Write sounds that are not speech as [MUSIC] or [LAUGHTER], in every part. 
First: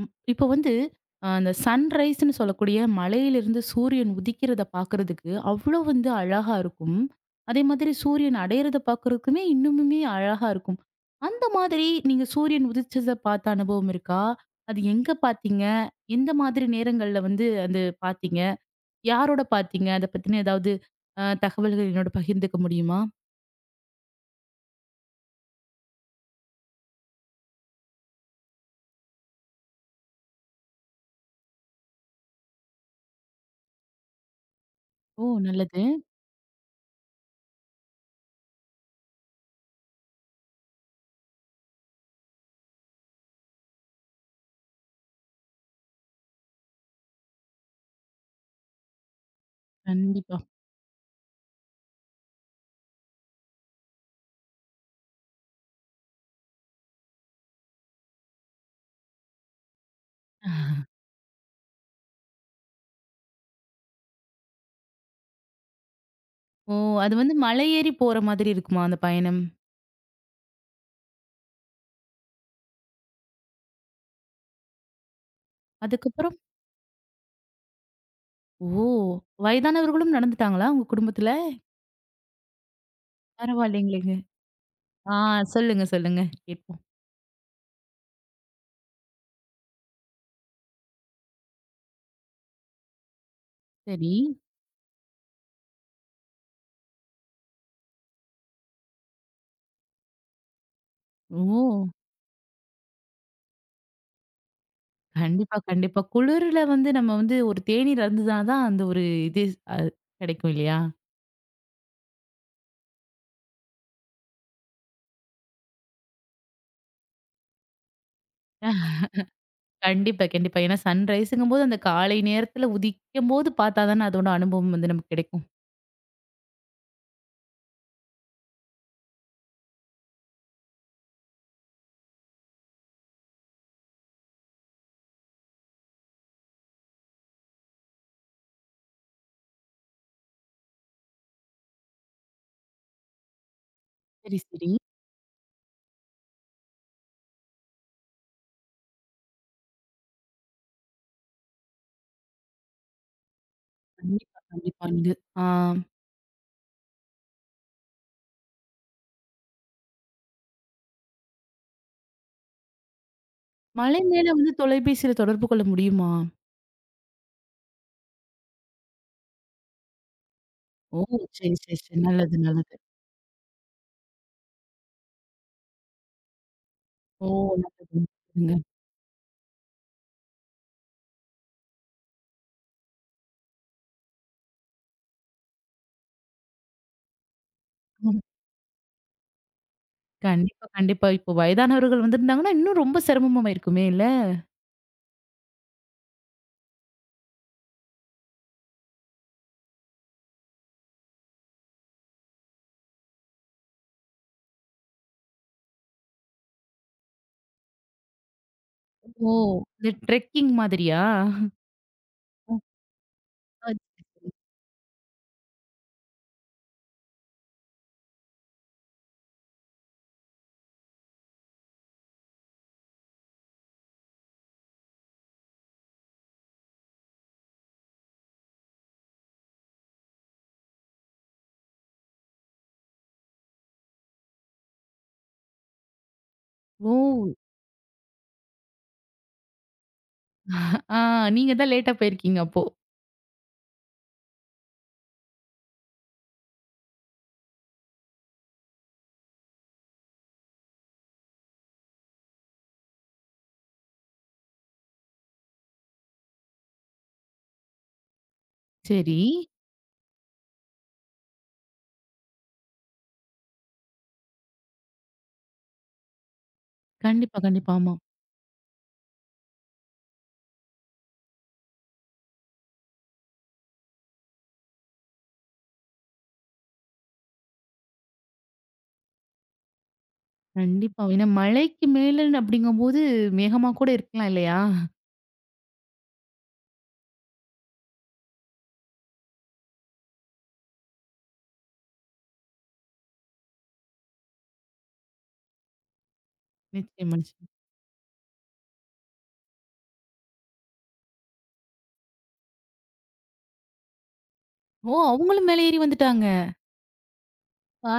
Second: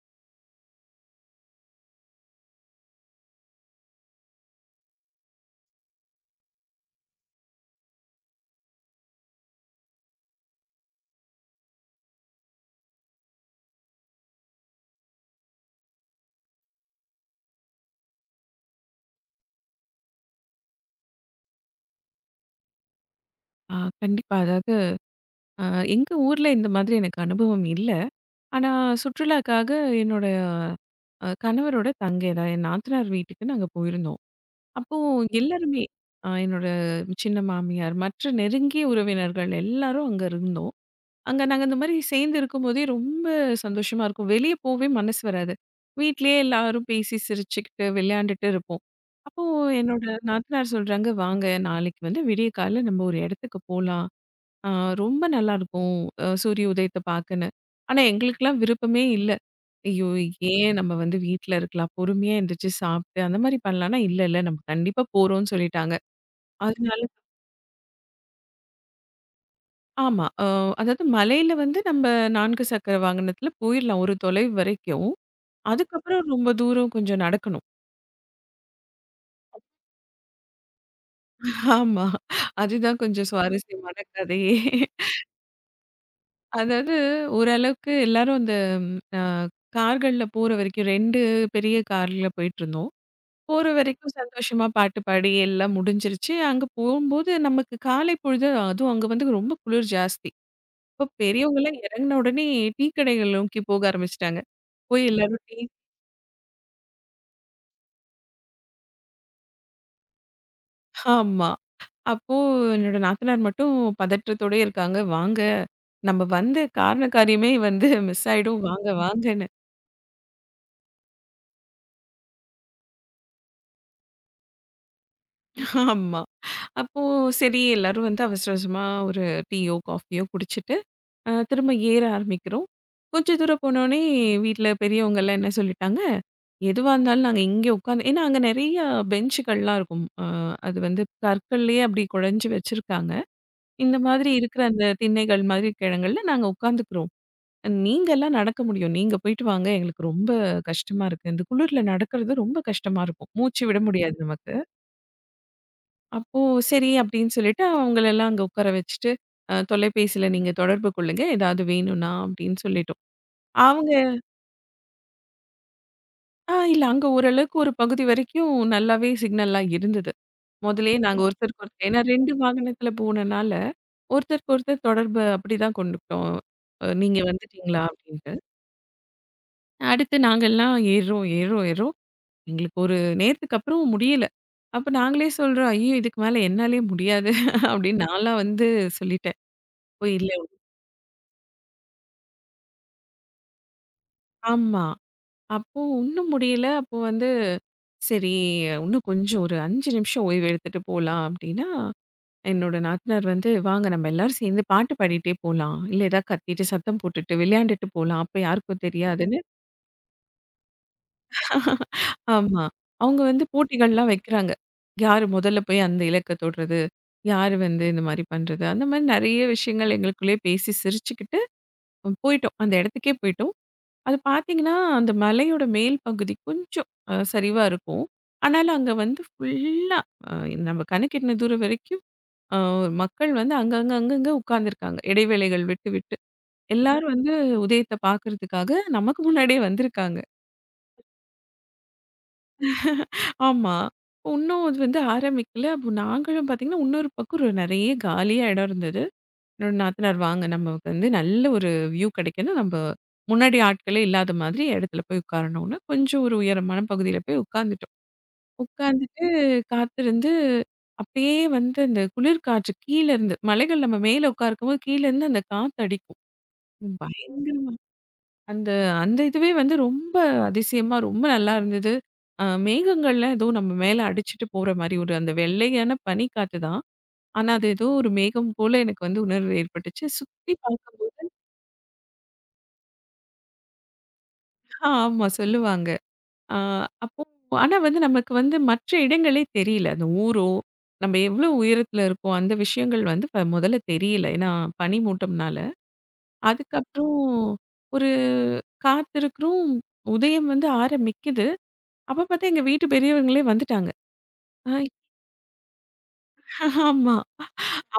ம். இப்போ வந்து அந்த சன்ரைஸ்ன்னு சொல்லக்கூடிய மலையிலிருந்து சூரியன் உதிக்கிறதை பாக்குறதுக்கு அவ்வளவு வந்து அழகா இருக்கும். அதே மாதிரி சூரியன் அடையறதை பாக்குறதுக்குமே இன்னுமுமே அழகா இருக்கும். அந்த மாதிரி நீங்க சூரியன் உதிச்சத பார்த்த அனுபவம் இருக்கா? அது எங்க பாத்தீங்க? எந்த மாதிரி நேரங்கள்ல வந்து அது பாத்தீங்க? யாரோட பாத்தீங்க? அதைப் பத்தின அ ஏதாவது அ தகவல்கள் என்னோட பகிர்ந்துக்க முடியுமா? ஆ, கண்டிப்பா. அதாவது, அ எங்க ஊர்ல இந்த மாதிரி எனக்கு அனுபவம் இல்ல. ஆனா சுற்றுலாக்காக என்னோட அ கணவரோட தங்கை, அதாவது என் நாத்தனார் வீட்டுக்கு நாங்க போயிருந்தோம். அப்போ ஓ! நல்லது. எல்லாருமே, அ என்னோட சின்ன மாமியார், மற்ற நெருங்கிய உறவினர்கள் எல்லாரும் அங்க இருந்தோம். அங்க நாங்க இந்த மாரி சேர்ந்து இருக்கும்போதே ரொம்ப சந்தோஷமா இருக்கும். வெளிய போவே மனசு வராது. வீட்டிலயே எல்லாரும் பேசி சிரிச்சுக்கிட்டு விளையாண்டுட்டு இருப்போம். அப்போ என்னோட கண்டிப்பா. நாத்தனார் சொல்றாங்க, "வாங்க நாளைக்கு வந்து விடியற்கால்ல நம்ம ஒரு இடத்துக்கு போலாம்" அ ரொம்ப நல்லா இருக்கும் அ சூரிய உதயத்தை பார்க்கன்னு. ஆனா எங்களுக்கெல்லாம் விருப்பமே இல்ல. ஐயோ ஏன்? [LAUGHS] நம்ம வந்து வீட்ல இருக்கலாம். பொறுமையா எந்திருச்சு சாப்பிட்டு அந்த மாதிரி பண்ணலாம்ன்னா, இல்ல, இல்ல நம்ம கண்டிப்பா போறோம்ன்னு சொல்லிட்டாங்க. ஓ! அதனால அது வந்து மலை ஏறிப் போற மாதிரி இருக்குமா அந்தப் பயணம்? ஆமா, ஆ, அதாது மலையில வந்து நம்ம 4 சக்கர வாகனத்துல போயிரலாம் ஒரு தொலைவு வரைக்கும். அதுக்கப்புறம் அதுக்கப்புறம் ரொம்ப தூரம் கொஞ்சம் நடக்கணும். ஓ! வயதானவர்களும் நடந்துட்டாங்களா உங்க குடும்பத்துல? ஆமா, அதுதான் கொஞ்சம் சுவாரஸ்யமான பரவாயில்லைங்லேங்க. கதையே. ஆ, சொல்லுங்க, சொல்லுங்க கேட்போம். அதாது, ஒரு அளவுக்கு எல்லாரும் அந்த, ஆ கார்கள்ல போற வரைக்கும் 2 பெரிய கார்ல போயிட்டு இருந்தோம். போற சரி. வரைக்கும் சந்தோஷமா பாட்டு பாடி எல்லாம் முடிஞ்சிருச்சு. அங்க போம்போது நமக்குக் காலை பொழுதும் அதுவும் அங்க வந்து ரொம்ப குளிர் ஜாஸ்தி. அப்போ பெரியவங்க எல்லாம் ஓ! இறங்கின உடனே டீ கடைகள் நோக்கி போக ஆரம்பிச்சிட்டாங்க. போயி எல்லாரும் டீ கண்டிப்பா, கண்டிப்பா. குளூருல வந்து நம்ம வந்து ஒரு தேனீர் அருந்துனாதான் தான் அந்த ஒரு இது, அ கிடைக்கும் இல்லையா? ஆமா, அப்போ என்னோட நாத்தனார் மட்டும் பதற்றத்தோடே இருக்காங்க. வாங்க, நம்ம வந்த காரண காரியமே வந்து [CHUCKLES] மிஸ் ஆயிடும். வாங்க வாங்கன்னு. [LAUGHS] கண்டிப்பா, கண்டிப்பா. ஏன்னா சன்ரைஸ்ங்கும் போது அந்தக் காலை நேரத்துல உதிக்கம்போது பாத்தாதானே அதோட அனுபவம் வந்து நமக்குக் கிடைக்கும். ஆமா. அப்போ சரி எல்லாரும் வந்து அவசர அவசரமா ஒரு டீயோ, காஃபியோ குடிச்சிட்டு, அ, திரும்ப ஏற ஆரம்பிக்கிறோம். கொஞ்சம் தூரம் போனோனே, வீட்ல பெரியவங்க எல்லாம் என்ன சொல்லிட்டாங்க, எதுவா இருந்தாலும் நாங்க இங்க உக்காந்து ஏன்னா அங்க நிறைய பெஞ்சுகள்லாம் இருக்கும். ஆ, அது வந்து கற்களையே அப்படி குடஞ்சு வச்சிருக்காங்க. இந்த மாதிரி சரி, இருக்கிற சரி. அந்த திண்ணைகள் மாரி இடங்கள்ல நாங்க உக்காந்துக்குரோம். அ நீங்க எல்லாம் நடக்க முடியும். நீங்க போயிட்டு வாங்க. எங்களுக்கு ரொம்ப கஷ்டமா இருக்கு. இந்த குளுர்ல நடக்குறது ரொம்ப கஷ்டமா இருக்கும். மூச்சு விட முடியாது கண்டிப்பா, நமக்கு. கண்டிப்பா. நீங்க, ஆ. அப்போ, சரி அப்படின்னு சொல்லிட்டு அவங்களை எல்லாம் அங்க உக்கார வச்சிட்டு அ தொலைபேசியில நீங்கத் தொடர்பு கொள்ளுங்க. ஏதாவது, வேணுன்னா அப்படின்னு சொல்லிட்டோம். அவங்க மலை மேல வந்து தொலைபேசியில தொடர்பு கொள்ள முடியுமா? அ, இல்ல, அங்க ஒரு அளவுக்கு ஒரு பகுதி வரைக்கும் நல்லாவே சிக்னல்லாம் இருந்தது. முதலயே, ஓ! நாங்க சரி, ஒருத்தருக்கு சரி, ஒருத்தர் சரி. ஏன்னா, 2 நல்லது, நல்லது. வாகனத்துல போனனால ஒருத்தருக்கு ஒருத்தர் தொடர்ப அப்படிதான் கொண்டுட்டோம். அ நீங்க, ஓ! வந்துட்டீங்களா அப்படின்னு? [UNINTELLIGIBLE] அடுத்து நாங்கல்லாம் ஏறோம் ஏறோம் ஏறோம். எங்களுக்கு ஒரு நேரத்துக்கப்புறம் முடியல, அப்போ நாங்களே சொல்றோம், அய்யயோ! இதுக்கு மேல என்னாலயே முடியாது, அப்படின்னு [CHUCKLES] நான்லாம் வந்து சொல்லிட்டேன். போயில்ல கண்டிப்பா, கண்டிப்பா. இப்போ வயதானவர்கள் வந்துருந்தாங்கனா, இன்னும் ரொம்ப சிரம்மமா ஆயிருக்குமே இல்ல? ஆமா, அப்போ ஒண்ணும் முடியல, அப்போ வந்து, சரி இன்னும் கொஞ்சம் ஒரு 5 நிமிஷம் ஓய்வு எடுத்துட்டு போகலாம். அப்படின்னா, என்னோட நாத்தனார் வந்து, வாங்க நம்ம எல்லாரும் சேர்ந்து பாட்டு பாடிட்டே போலாம். இல்ல, ஏதாவது கத்திட்டு, சத்தம் போட்டுட்டு, விளையாண்டுட்டு போகலாம். அப்போ யாருக்கும் ஓ! தெரியாதுன்னு இது ட்ரெக்கிங் மாதிரியா? [CHUCKLES] ஓ! ஆமா, அவங்க வந்து அ. போட்டிகள்லாம் [UNINTELLIGIBLE] வைக்கிறாங்க. யாரு முதல்ல போய் அந்த இலக்கை தொடுறது, யாரு வந்து இந்த மாரி பண்றது, அந்த மாரி நிறைய விஷயங்கள் எங்களுக்குள்ளேயே பேசி சிரிச்சுக்கிட்டு போயிட்டோம். அந்த இடத்துக்கே போயிட்டோம். அதை பாத்தீங்கன்னா, அந்த மலையோட மேல் பகுதி கொஞ்சம் அ சரிவா இருக்கும். ஆனாலும், அங்க வந்து ஃபுல்லா நம்ம கண்ணுக்கிட்டுன தூரம் வரைக்கும், மக்கள் வந்து, அங்கங்க அங்கங்க உக்காந்து இருக்காங்க. இடைவேளைகள் விட்டு விட்டு, எல்லாரும் வந்து ஓ! உதயத்தை பாக்கறதுக்காக நமக்கு முன்னாடியே வந்து இருக்காங்க. அ, நீங்கதான் லேட்டா போயிருக்கீங்க, அப்போ, ஆமா, ஒண்ணும் அது வந்து ஆரம்பிக்கல. அப்போ, நாங்களும் பாத்தீங்கன்னா இன்னொரு பக்கம் ரொ நிறைய காலியா இடம் இருந்தது. என்னோட, நாத்தனார் வாங்க நமக்கு வந்து நல்ல ஒரு வ்யூ கிடைக்கணும், நம்ம முன்னாடி ஆட்களே இல்லாத மாதிரி இடத்துல போய் உக்காரணும்ன்னு, கொஞ்சம் ஒரு உயரமான பகுதியில போய் உக்காந்துட்டோம். சரி. உக்காந்துட்டு காத்து இருந்து அப்படியே வந்து அந்தக் குளிர் காற்று கீழ இருந்து, மலைகள் நம்ம மேல உக்காந்துருக்கும்போது கீழ இருந்து அந்தக் காற்று அடிக்கும். கண்டிப்பா, பயங்கரமா, கண்டிப்பா. ஆமா. அந்த அந்த இதுவே வந்து ரொம்ப அதிசயமா, ரொம்ப நல்லா இருந்தது. அ மேகங்கள்லாம் ஏதோ, நம்ம மேல அடிச்சிட்டு போற மாரி ஒரு அந்த வெள்ளையான பனி காத்துதான். ஆனா, அது ஏதோ ஒரு மேகம் போல எனக்கு வந்து உணர்வு ஏற்பட்டுச்சு. சுத்தி பார்க்கும்போது கண்டிப்பா. ஏன்னா, மலைக்கு மேலன்னு அப்படிங்கும்போது மேகமா கூட இருக்கலாம் இல்லையா? அ ஆமா, சொல்லுவாங்க. அ, அப்போ ஆனா வந்து நமக்கு வந்து மற்ற இடங்களே தெரியல. அந்த ஊரோ, நம்ம எவ்வளவு உயரத்துல இருக்கோம். அந்த விஷயங்கள் ப வந்து முதல்ல தெரியல, ஏன்னா பனி மூட்டம்னால. அதுக்கப்புறம் நிச்சயமா, நிச்சயமா. ஒரு காத்து இருக்குறோம் உதயம் வந்து ஆரம்பிக்குது. அப்போ, பாத்தா எங்க வீட்டு பெரியவங்களே வந்துட்டாங்க. ஹைய் ஓ! அவங்களும் மேல ஏறி வந்துட்டாங்க. ஆமா,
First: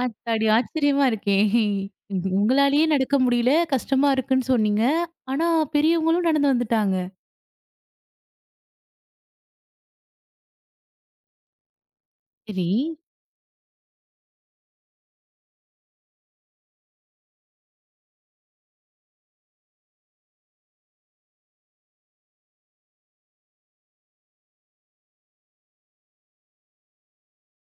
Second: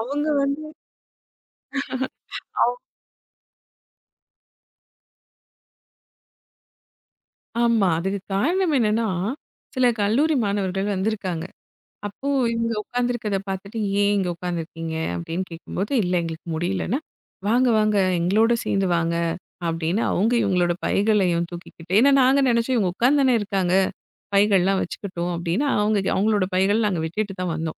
அவங்க வந்து. ஆச்சரியமா இருக்கே! [CHUCKLES] அவ் உங்களாலேயே, நடக்க முடியல கஷ்டமா இருக்குன்னு சொன்னீங்க. ஆனா பெரியவங்களும் நடந்து வந்துட்டாங்க! ஆமா, அதுக்கு காரணம் என்னன்னா, சில கல்லூரி மாணவர்கள் வந்து இருக்காங்க. அப்போ, சரி. இவங்க உக்காந்து இருக்கிறதை பார்த்துட்டு, "ஏன் இங்க உக்காந்து இருக்கீங்க." அப்படின்னு கேட்கும்போது, "இல்ல எங்களுக்கு முடியலன்னா வாங்க வாங்க எங்களோட சேர்ந்து வாங்க," அப்படின்னு அவங்க இவங்களோட பைகளையும் தூக்கிக்கிட்டு, ஏன்னா நாங்க நினைச்சோம், இவங்க உக்காந்துதானே இருக்காங்க, பைகள் எல்லாம் வச்சுக்கிட்டும் அப்படின்னா, அவங்க அவங்களோட பைகளை நாங்க விட்டுட்டுதான் வந்தோம்.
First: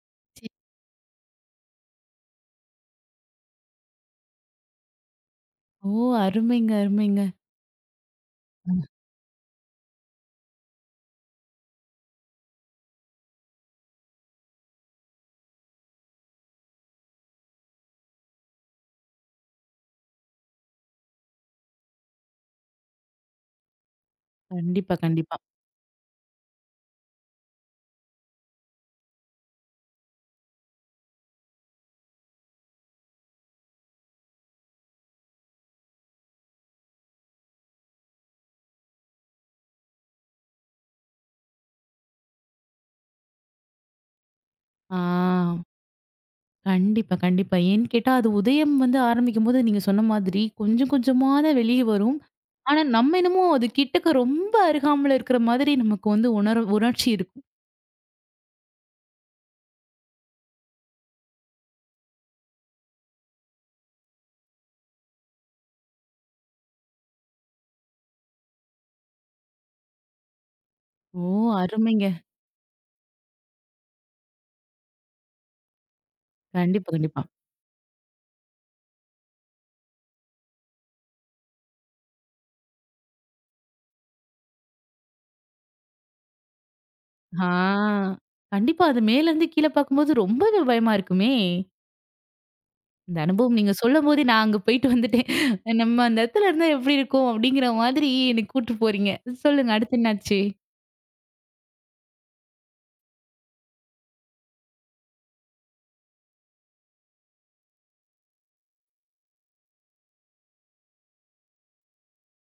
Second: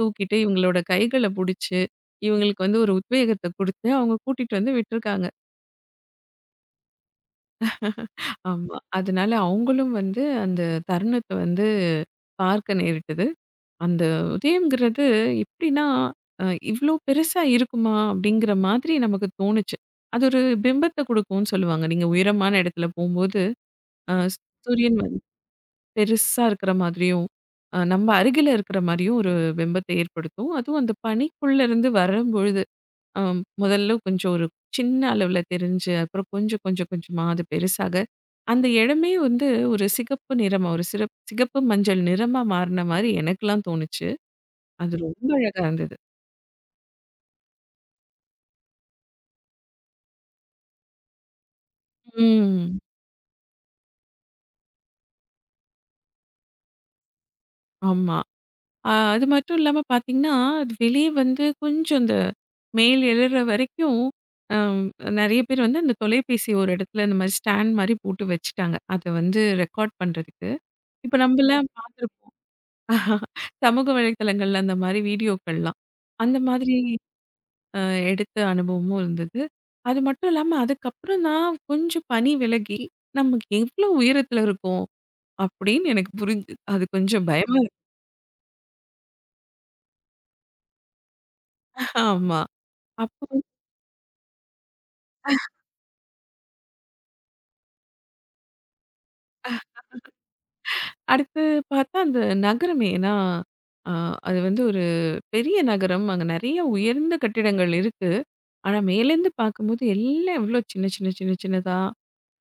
தூக்கிட்டு ச இவங்களோட, கைகளை புடிச்சு இவங்களுக்கு வந்து ஒரு உத்வேகத்தை கொடுத்து, அவங்க கூட்டிட்டு வந்து விட்டு இருக்காங்க. ஓ! அருமைங்க, அருமைங்க. ஆமா. ம். அதனால அவங்களும் வந்து அந்தத் தருணத்த வந்து பார்க்க நேரிட்டது. அந்த உதயம்ங்கிறது எப்படின்னா, அ இவ்ளோ பெருசா இருக்குமா? அப்படிங்கிற மாதிரி நமக்குத் தோணுச்சு. அது ஒரு பிம்பத்த கொடுக்கும்னு சொல்லுவாங்க. நீங்க உயரமான இடத்துல போம்போது. அ சூ கண்டிப்பா, சூரியன் வந்து கண்டிப்பா. பெருசா இருக்கிற மாதிரியும் அ நம்ப அருகில இருக்கிற மாதிரியும் ஒரு பிம்பத்த ஏற்படுத்தும். அதுவும் அந்தப் பனிக்குள்ள இருந்து வரும்பொழுது, ஆம். முதல்ல கொஞ்சம் ஒரு சின்ன அளவுல தெரிஞ்சு, அப்புறம் கொஞ்சம், கொஞ்சம், கொஞ்சமா அது பெருசாக, அந்த இடமே வந்து ஒரு சிகப்பு நிறமா, ஒரு சிறப் மஞ்சள் நிறமா மாறுன மாரி எனக்கல்லாம் தோணுச்சு. அது ஆ ரொம்ப அழகா இருந்தது. கண்டிப்பா, கண்டிப்பா. ஏன்னு கேட்டா அது உதயம் வந்து ஆரம்பிக்கும்போது நீங்கச் சொன்ன மாதிரி கொஞ்சம் கொஞ்சமா தான் வெளிய வரும். ம். ஆனா நம்ம என்னமோ அது கிட்டக்க ரொம்ப அருகாமைல இருக்கிற மாதிரி நமக்கு வந்து உணர்வு உணர்ச்சி இருக்கும். ஆமா. அ அது மட்டும் இல்லாம பார்த்தீங்கன்னா? அது வெளிய வந்து கொஞ்சம் அந்த மேல எழுற வரைக்கும் ஆ நெறைய பேர் வந்து அந்தத் தொலைபேசிய ஒரு இடத்துல இந்த மாதிரி ஸ்டாண்ட் மாதிரி போட்டு வச்சுட்டாங்க. அதை வந்து ரெகார்ட் பண்றதுக்கு. இப்ப ஓ! நம்ம எல்லாம் அருமைங்க. பார்த்திருப்போம். [CHUCKLES] சமூக வலைதளங்கள்ல அந்த மாதிரி வீடியோக்கள்லாம். அந்த மாதிரி கண்டிப்பா, கண்டிப்பா. அ எடுத்த அனுபவமும் இருந்தது. அது மட்டும் இல்லாம அதுக்கப்புறதான் கொஞ்சம் பனி விலகி நமக்கு எவ்ளோ உயரத்துல இருக்கோம் அப்டின்னு எனக்குப் புரிஞ்சுது. அது கொஞ்சம் ஆ பயமா இருக் கண்டிப்பா. அது மேல இருந்து கீழ பாக்கும் போது ரொம்பவே பயமா இருக்குமே? ஆமா. இந்த அப்புறம் அனுபவம் நீங்கச் சொல்லும்போதே நான் அங்க போயிட்டு வந்துட்டேன். [CHUCKLES] நம்ம அந்த இடத்துல இருந்தா எப்படி இருக்கும்? அப்படிங்கிற மாதிரி என்னக் கூட்டு போறீங்க. சொல்லுங்க அடுத்து என்ன ஆச்சு? [LAUGHS] அடுத்து பார்த்தா? அந்த நகரமே ஏன்னா அ அது வந்து ஒரு பெரிய நகரம். அங்க நெறைய உயர்ந்த கட்டிடங்கள் இருக்கு. ஆனா மேலருந்து பார்க்கும்போது எல்லாம் எவ்ளோ சின்ன சின்ன சின்ன சின்னதா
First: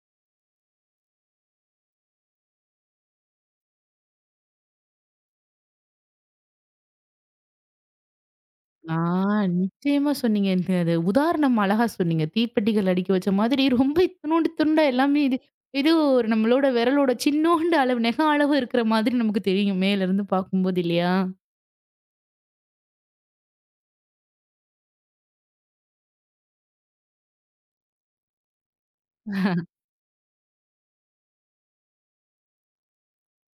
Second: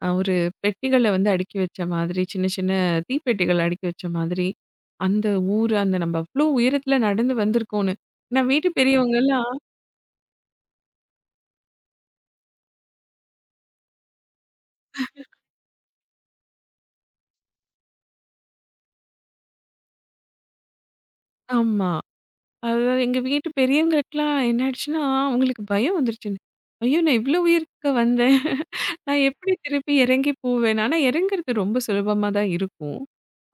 அ ஒரு பெட்டிகள வந்து அடுக்கி வச்ச மாதிரி. சின்ன சின்ன தீப்பெட்டிகள் அடுக்கி வச்ச மாதிரி. அந்த ஊரு அந்த நம்ம அவ்ளோ உயரத்துல நடந்து வந்திருக்கோம்னு. நான் வீட்டு ஆ பெரியவங்கல்லாம் நிச்சயமா சொன்னீங்க. இந்த அது அந்த உதாரணம் அழகா சொன்னீங்க. தீப்பெட்டிகள் அடுக்கி வச்ச மாதிரி ரொம்ப இத்துணுன்டு துண்ட எல்லாமே இது [CHUCKLES] இது ஒரு நம்மளோட விரலோட சின்நோண்டு அளவு, நகம் அளவு இருக்கிற மாதிரி நமக்குத் தெரியும். மேலருந்து பாக்கும் போது இல்லையா? ஆமா. அதாவது எங்க வீட்டு பெரியங்களுக்கு எல்லாம் என்னாயிடுச்சுன்னா? அவங்களுக்கு பயம் வந்துருச்சு. ஐயோ நான் இவ்வளோ உயரத்துக்கா வந்தேன். [LAUGHS] நான் எப்படி [CHUCKLES] திரும்பி இறங்கி போவேன். ஆனா இறங்குறது ரொம்ப சுலபமா தான் இருக்கும்.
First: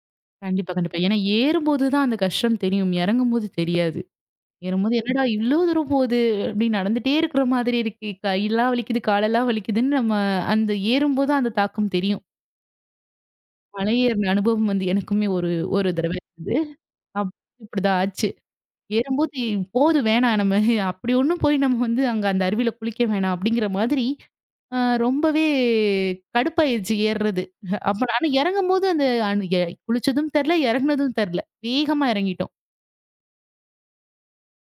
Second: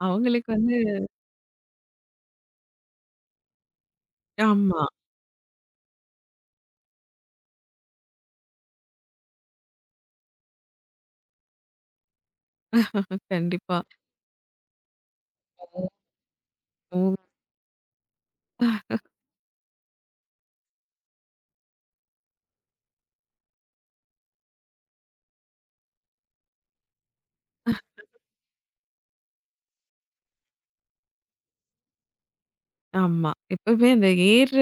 அவங்களுக்கு கண்டிப்பா, வந்து கண்டிப்பா. ஏன்னா ஏறும்போது தான் அந்த கஷ்டம் தெரியும். இறங்கும்போது தெரியாது. ஆமா. ஏறும்போது என்னடா இவ்வளவு தூரம் போது, அப்டி நடந்துட்டே இருக்கிற மாதிரி இருக்கே. கைலாம் வலிக்குது, காலல்லாம் வலிக்குதுன்னு நம்ம அந்த ஏறும்போது அந்தத் தாக்கம் தெரியும். [LAUGHS] கண்டிப்பா. மலை ஏறுன அனுபவம் வந்து எனக்குமே ஒரு ஒரு [UNINTELLIGIBLE] தடவ இருந்தது. ம். அப் அப்படிதான் ஆச்சு. [CHUCKLES] ஏறும்போது, "போதும் வேணாம். நம்ம அப்படி ஒண்ணும் போய் நம்ம வந்து அங்க அந்த அருவியில குளிக்க வேணாம்." அப்படிங்கிற மாதிரி, ஆ ரொம்பவே கடுப்பா ஆயிருச்சு ஏர்றது. [CHUCKLES] அப்ப நானு இறங்கும்போது அந்த அன் எ குளிச்சதும் தெர்ல, இறங்குனதும் தெர்ல. வேகமா இறங்கிட்டோம். ஆமா. எப்பவுமே அந்த ஏர்ற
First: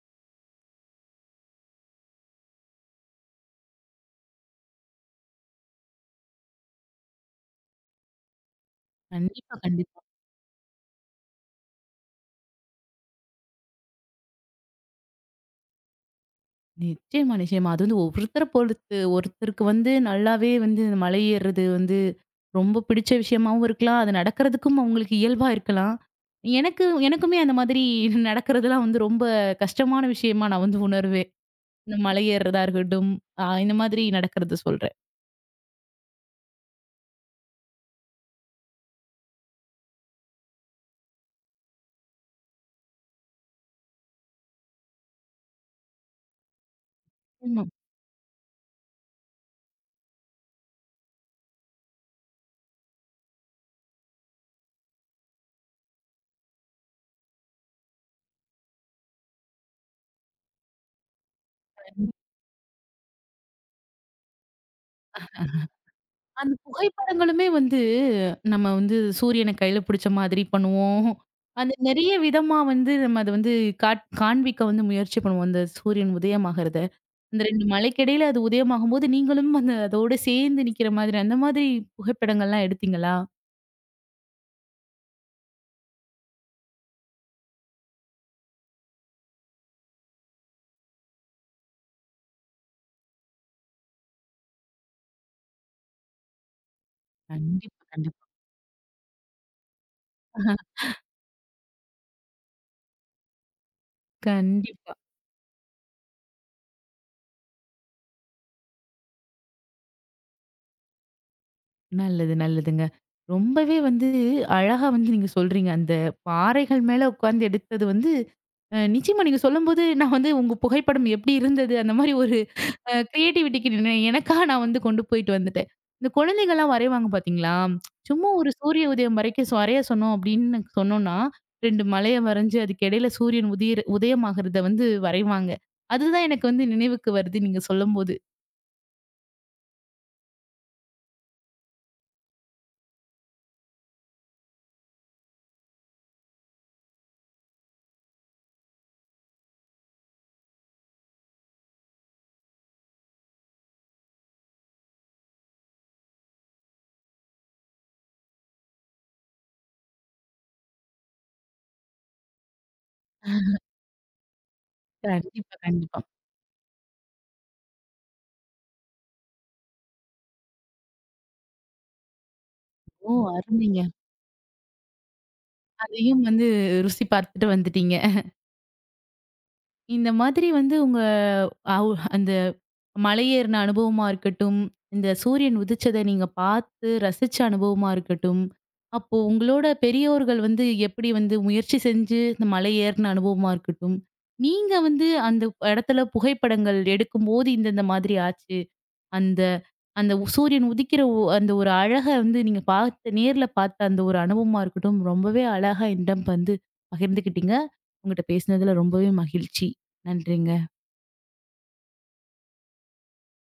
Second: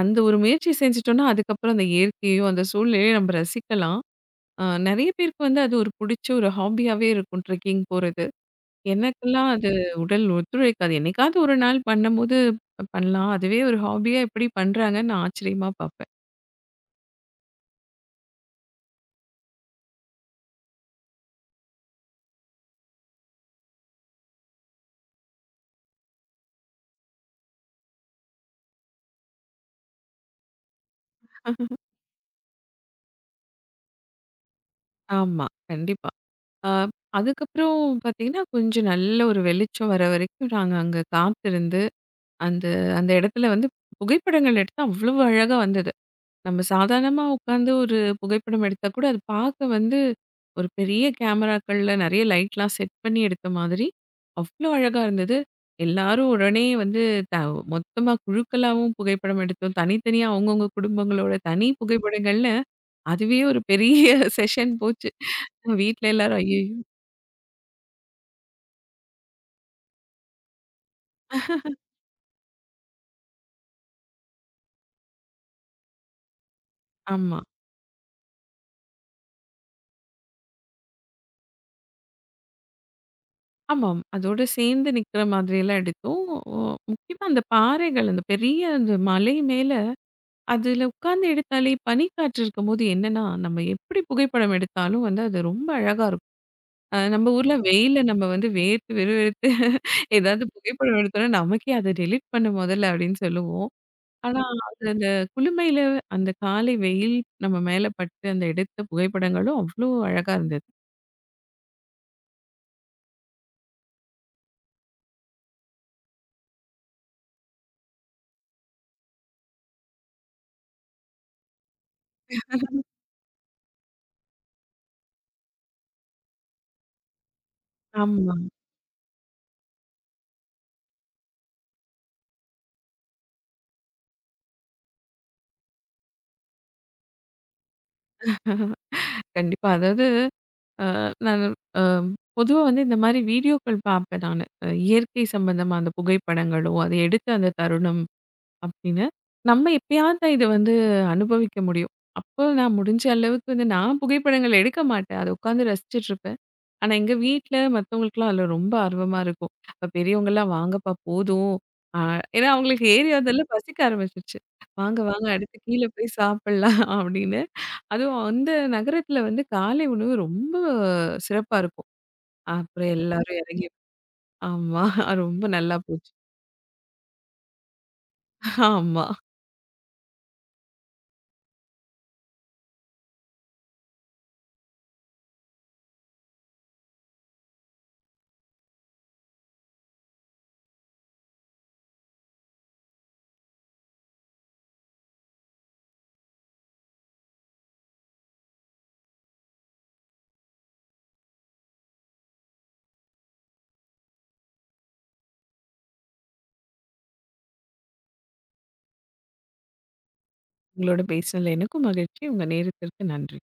அந்த ஒரு முயற்சி செஞ்சுட்டோம்ன்னா, அதுக்கப்புறம் அந்த இயற்கையும் அந்த சூழலையும் நம்ப ரசிக்கலாம். அ நெறைய பேருக்கு வந்து அது ஒரு புடிச்ச ஒரு ஹாபியாவே இருக்கும், ட்ரெக்கிங் போறது. எனக்கெல்லாம் கண்டிப்பா, அது கண்டிப்பா. உடல் ஒத்துழைக்காது. என்னைக்காவது ஒரு நாள் பண்ணும்போது பண்ணலாம். அதுவே ஒரு ஹாபியா எப்படி பண்றாங்கன்னு நா ஆச்சரியமா பாப்பேன். நிச்சயமா, நிச்சயமா. அது வந்து ஒவ்வொருத்தர பொறுத்து. ஒருத்தருக்கு வந்து நல்லாவே வந்து மலை ஏர்றது வந்து ரொம்ப பிடிச்ச விஷயமாவும் இருக்கலாம். அது நடக்குறதுக்கும் அவங்களுக்கு இயல்பா இருக்கலாம். எனக்கு எனக்குமே அந்த மாதிரி [CHUCKLES] நடக்குறதுலாம் வந்து ரொம்ப கஷ்டமான விஷயமா நான் வந்து உணர்வேன். [LAUGHS] இந்த மலை ஏர்றதா இருக்கட்டும், அ இந்த மாதிரி நடக்கறத சொல்றேன். ஆமா, கண்டிப்பா. ஆ அதுக்கப்புறம் பாத்தீங்கன்னா, கொஞ்சம் நல்ல ஒரு வெளிச்சம் வர வரைக்கும் நாங்க அங்க காத்திருந்து, அந்த அந்த இடத்துல வந்து புகைப்படங்கள் எடுத்தா அவ்வளவு அழகா வந்தது. நம்ம சாதாரணமா ஆமா. உக்காந்து ஒரு புகைப்படம் எடுத்தா கூட அது பார்க்க வந்து, ஒரு பெரிய கேமராக்கள்ள நெறைய லைட்லாம் செட் பண்ணி எடுத்த மாதிரி, அவ்வளோ அழகா இருந்தது. எல்லாரும் உடனே வந்து த மொத்தமா குழுக்களாவும் புகைப்படம் எடுத்தோம். தனித்தனியா அவங்கவங்க குடும்பங்களோட தனி கண்டிப் புகைப்படங்கள்ல, அதுவே ஒரு பெரிய செஷன் போச்சு. வீட்டுல [CHUCKLES] எல்லாரும் அந்த ஐயையோ புகைப்படங்களுமே வந்து நம்ம வந்து சூரியன கையில புடிச்ச மாதிரி பண்ணுவோம். அந்த [LAUGHS] நெறைய விதமா வந்து நம்ம அத வந்து காட் காண்பிக்க வந்து முயற்சி பண்ணுவோம், அந்த சூரியன் உதயம் ஆகுறத. ஆமா. அந்த 2 மலைக்கிடையில அது உதயம் ஆகும்போது, நீங்களும் அந்த அதோட சேர்ந்து நிக்கிற மாதிரி, அந்த மாதிரி புகைப்படங்கள்லாம் எடுத்தீங்களா? ஆமாம், அதோட சேர்ந்து நிக்கிற மாதிரி எல்லாம் எடுத்தோம். முக்கியமா அந்தப் பாறைகள், அந்தப் பெரிய அந்த மலை மேல அதுல உட்காந்து எடுத்தாலே, பனிக்காற்று இருக்கும்போது என்னன்னா, நம்ம எப்படி புகைப்படம் எடுத்தாலும் வந்து அது ரொம்ப அழகா இருக்கும். அ நம்ப ஊர்ல கண்டிப் வெயில்ல நம்ம கண்டிப்பா. வந்து வேர்த்து, விறுவிறுத்து ஏதாவது புகைப்படம் [CHUCKLES] எடுத்தோம்ன்னா நமக்கே, "அது டெலீட் பண்ணு முதல்ல" அப்படின்னு சொல்லுவோம். ஆனா, அது கண்டிப்பா. அந்த குளுமையில, அந்த காலை வெயில் நம்ம மேல பட்டு, அந்த எடுத்த புகைப்படங்களும் அவ்வளோ அழகா இருந்தது. நல்லது, நல்லதுங்க. ரொம்பவே வந்து அழகா வந்து நீங்க சொல்றீங்க. அந்தப் பாறைகள் மேல உட்கார்ந்து எடுத்தது வந்து அ நிச்சயமா நீங்க சொல்லும்போது, நான் வந்து உங்க புகைப்படம் எப்படி இருந்தது? அந்த மாரி ஒரு [LAUGHS] அ கிரியேட்டிவிட்டிக்கு [UNINTELLIGIBLE] எனக்காக நான் வந்து கொண்டு போயிட்டு வந்துட்டேன். இந்தக் குழந்தைகல்லாம் வரைவாங்க பார்த்தீங்களா, [TSK] சும்மா ஆமா. ஒரு சூரிய உதயம் வரைக்கும் ஸ் வரைய சொன்னோம் அப்படின்னு சொன்னோம்ன்னா, 2 மலையை வரைஞ்சு அதுக்கிடையில சூரியன் உதிர் உதயம் ஆகுறத வந்து வரைவாங்க. அதுதான் எனக்கு வந்து நினைவுக்கு வருது நீங்க சொல்லும்போது. [LAUGHS] கண்டிப்பா. அதாவது அ நான் அ பொதுவா வந்து இந்த மாரி வீடியோக்கள் பார்ப்பேன் நானு. இயற்கை சம்மந்தமா அந்தப் புகைப்படங்களோ, அதை எடுத்த அந்தத் தருணம், அப்படின்னு. நம்ம எப்பயாவது தான் இதை வந்து அனுபவிக்க முடியும். அப்ப நான் முடிஞ்ச அளவுக்கு வந்து, நான் புகைப்படங்கள் எடுக்கமாட்டேன். அதை உட்கார்ந்து ரசிச்சிட்டு இருப்பேன். ஆனா எங்க வீட்டுல மத்தவங்களுக்குல்லாம் அதுல ரொம்ப ஆர்வமா இருக்கும். பெரியவங்கல்லாம், "வாங்கப்பா போதும்." அ ஏன்னா அவங்களுக்கு ஏறி வந்ததுல [CHUCKLES] பசிக்க ஆரம்பிச்சுருச்சு. "வாங்க வாங்க அடுத்து கண்டிப்பா, கீழ கண்டிப்பா. போய் சாப்பிடலாம்." அப்படின்னு. அதுவும் அந்த நகரத்துல வந்து காலை உணவு ரொம்ப சிறப்பா இருக்கும். அப்புறம் ஓ! எல்லாரும் இறங்கி அருமைங்க. ஆமா. ரொம்ப நல்லா போச்சு. அதையும் வந்து ருசி பார்த்துட்டு வந்துட்டீங்க. [CHUCKLES] ஆமா. இந்த மாதிரி வந்து உங்க அவுஹ் அந்த மலையேறுன அனுபவமா இருக்கட்டும், இந்த சூரியன் உதிச்சத நீங்க பார்த்து ரசிச்ச அனுபவமா இருக்கட்டும், அப்போ உங்களோட பெரியோர்கள் வந்து எப்படி வந்து முயற்சி செஞ்சு இந்த மலையேறுன அனுபவமா இருக்கட்டும், நீங்க வந்து அந்த இடத்துல புகைப்படங்கள் எடுக்கும்போது, இந்த இந்த மாதிரி ஆச்சு அந்த அந்த உ சூரியன் உதிக்கிற ஒ அந்த ஒரு அழக வந்து நீங்கப் பார்த்து நேர்ல பார்த்த அந்த ஒரு அனுபவமா இருக்கட்டும், ரொம்பவே அழகா என்னிடம் வந்து பகிர்ந்துக்கிட்டீங்க. உங்கட்ட பேசுனதுல ரொம்பவே மகிழ்ச்சி. நன்றிங்க. உங்களோட பேசினதுல எனக்கும் மகிழ்ச்சி. உங்க நேரத்திற்கு நன்றி.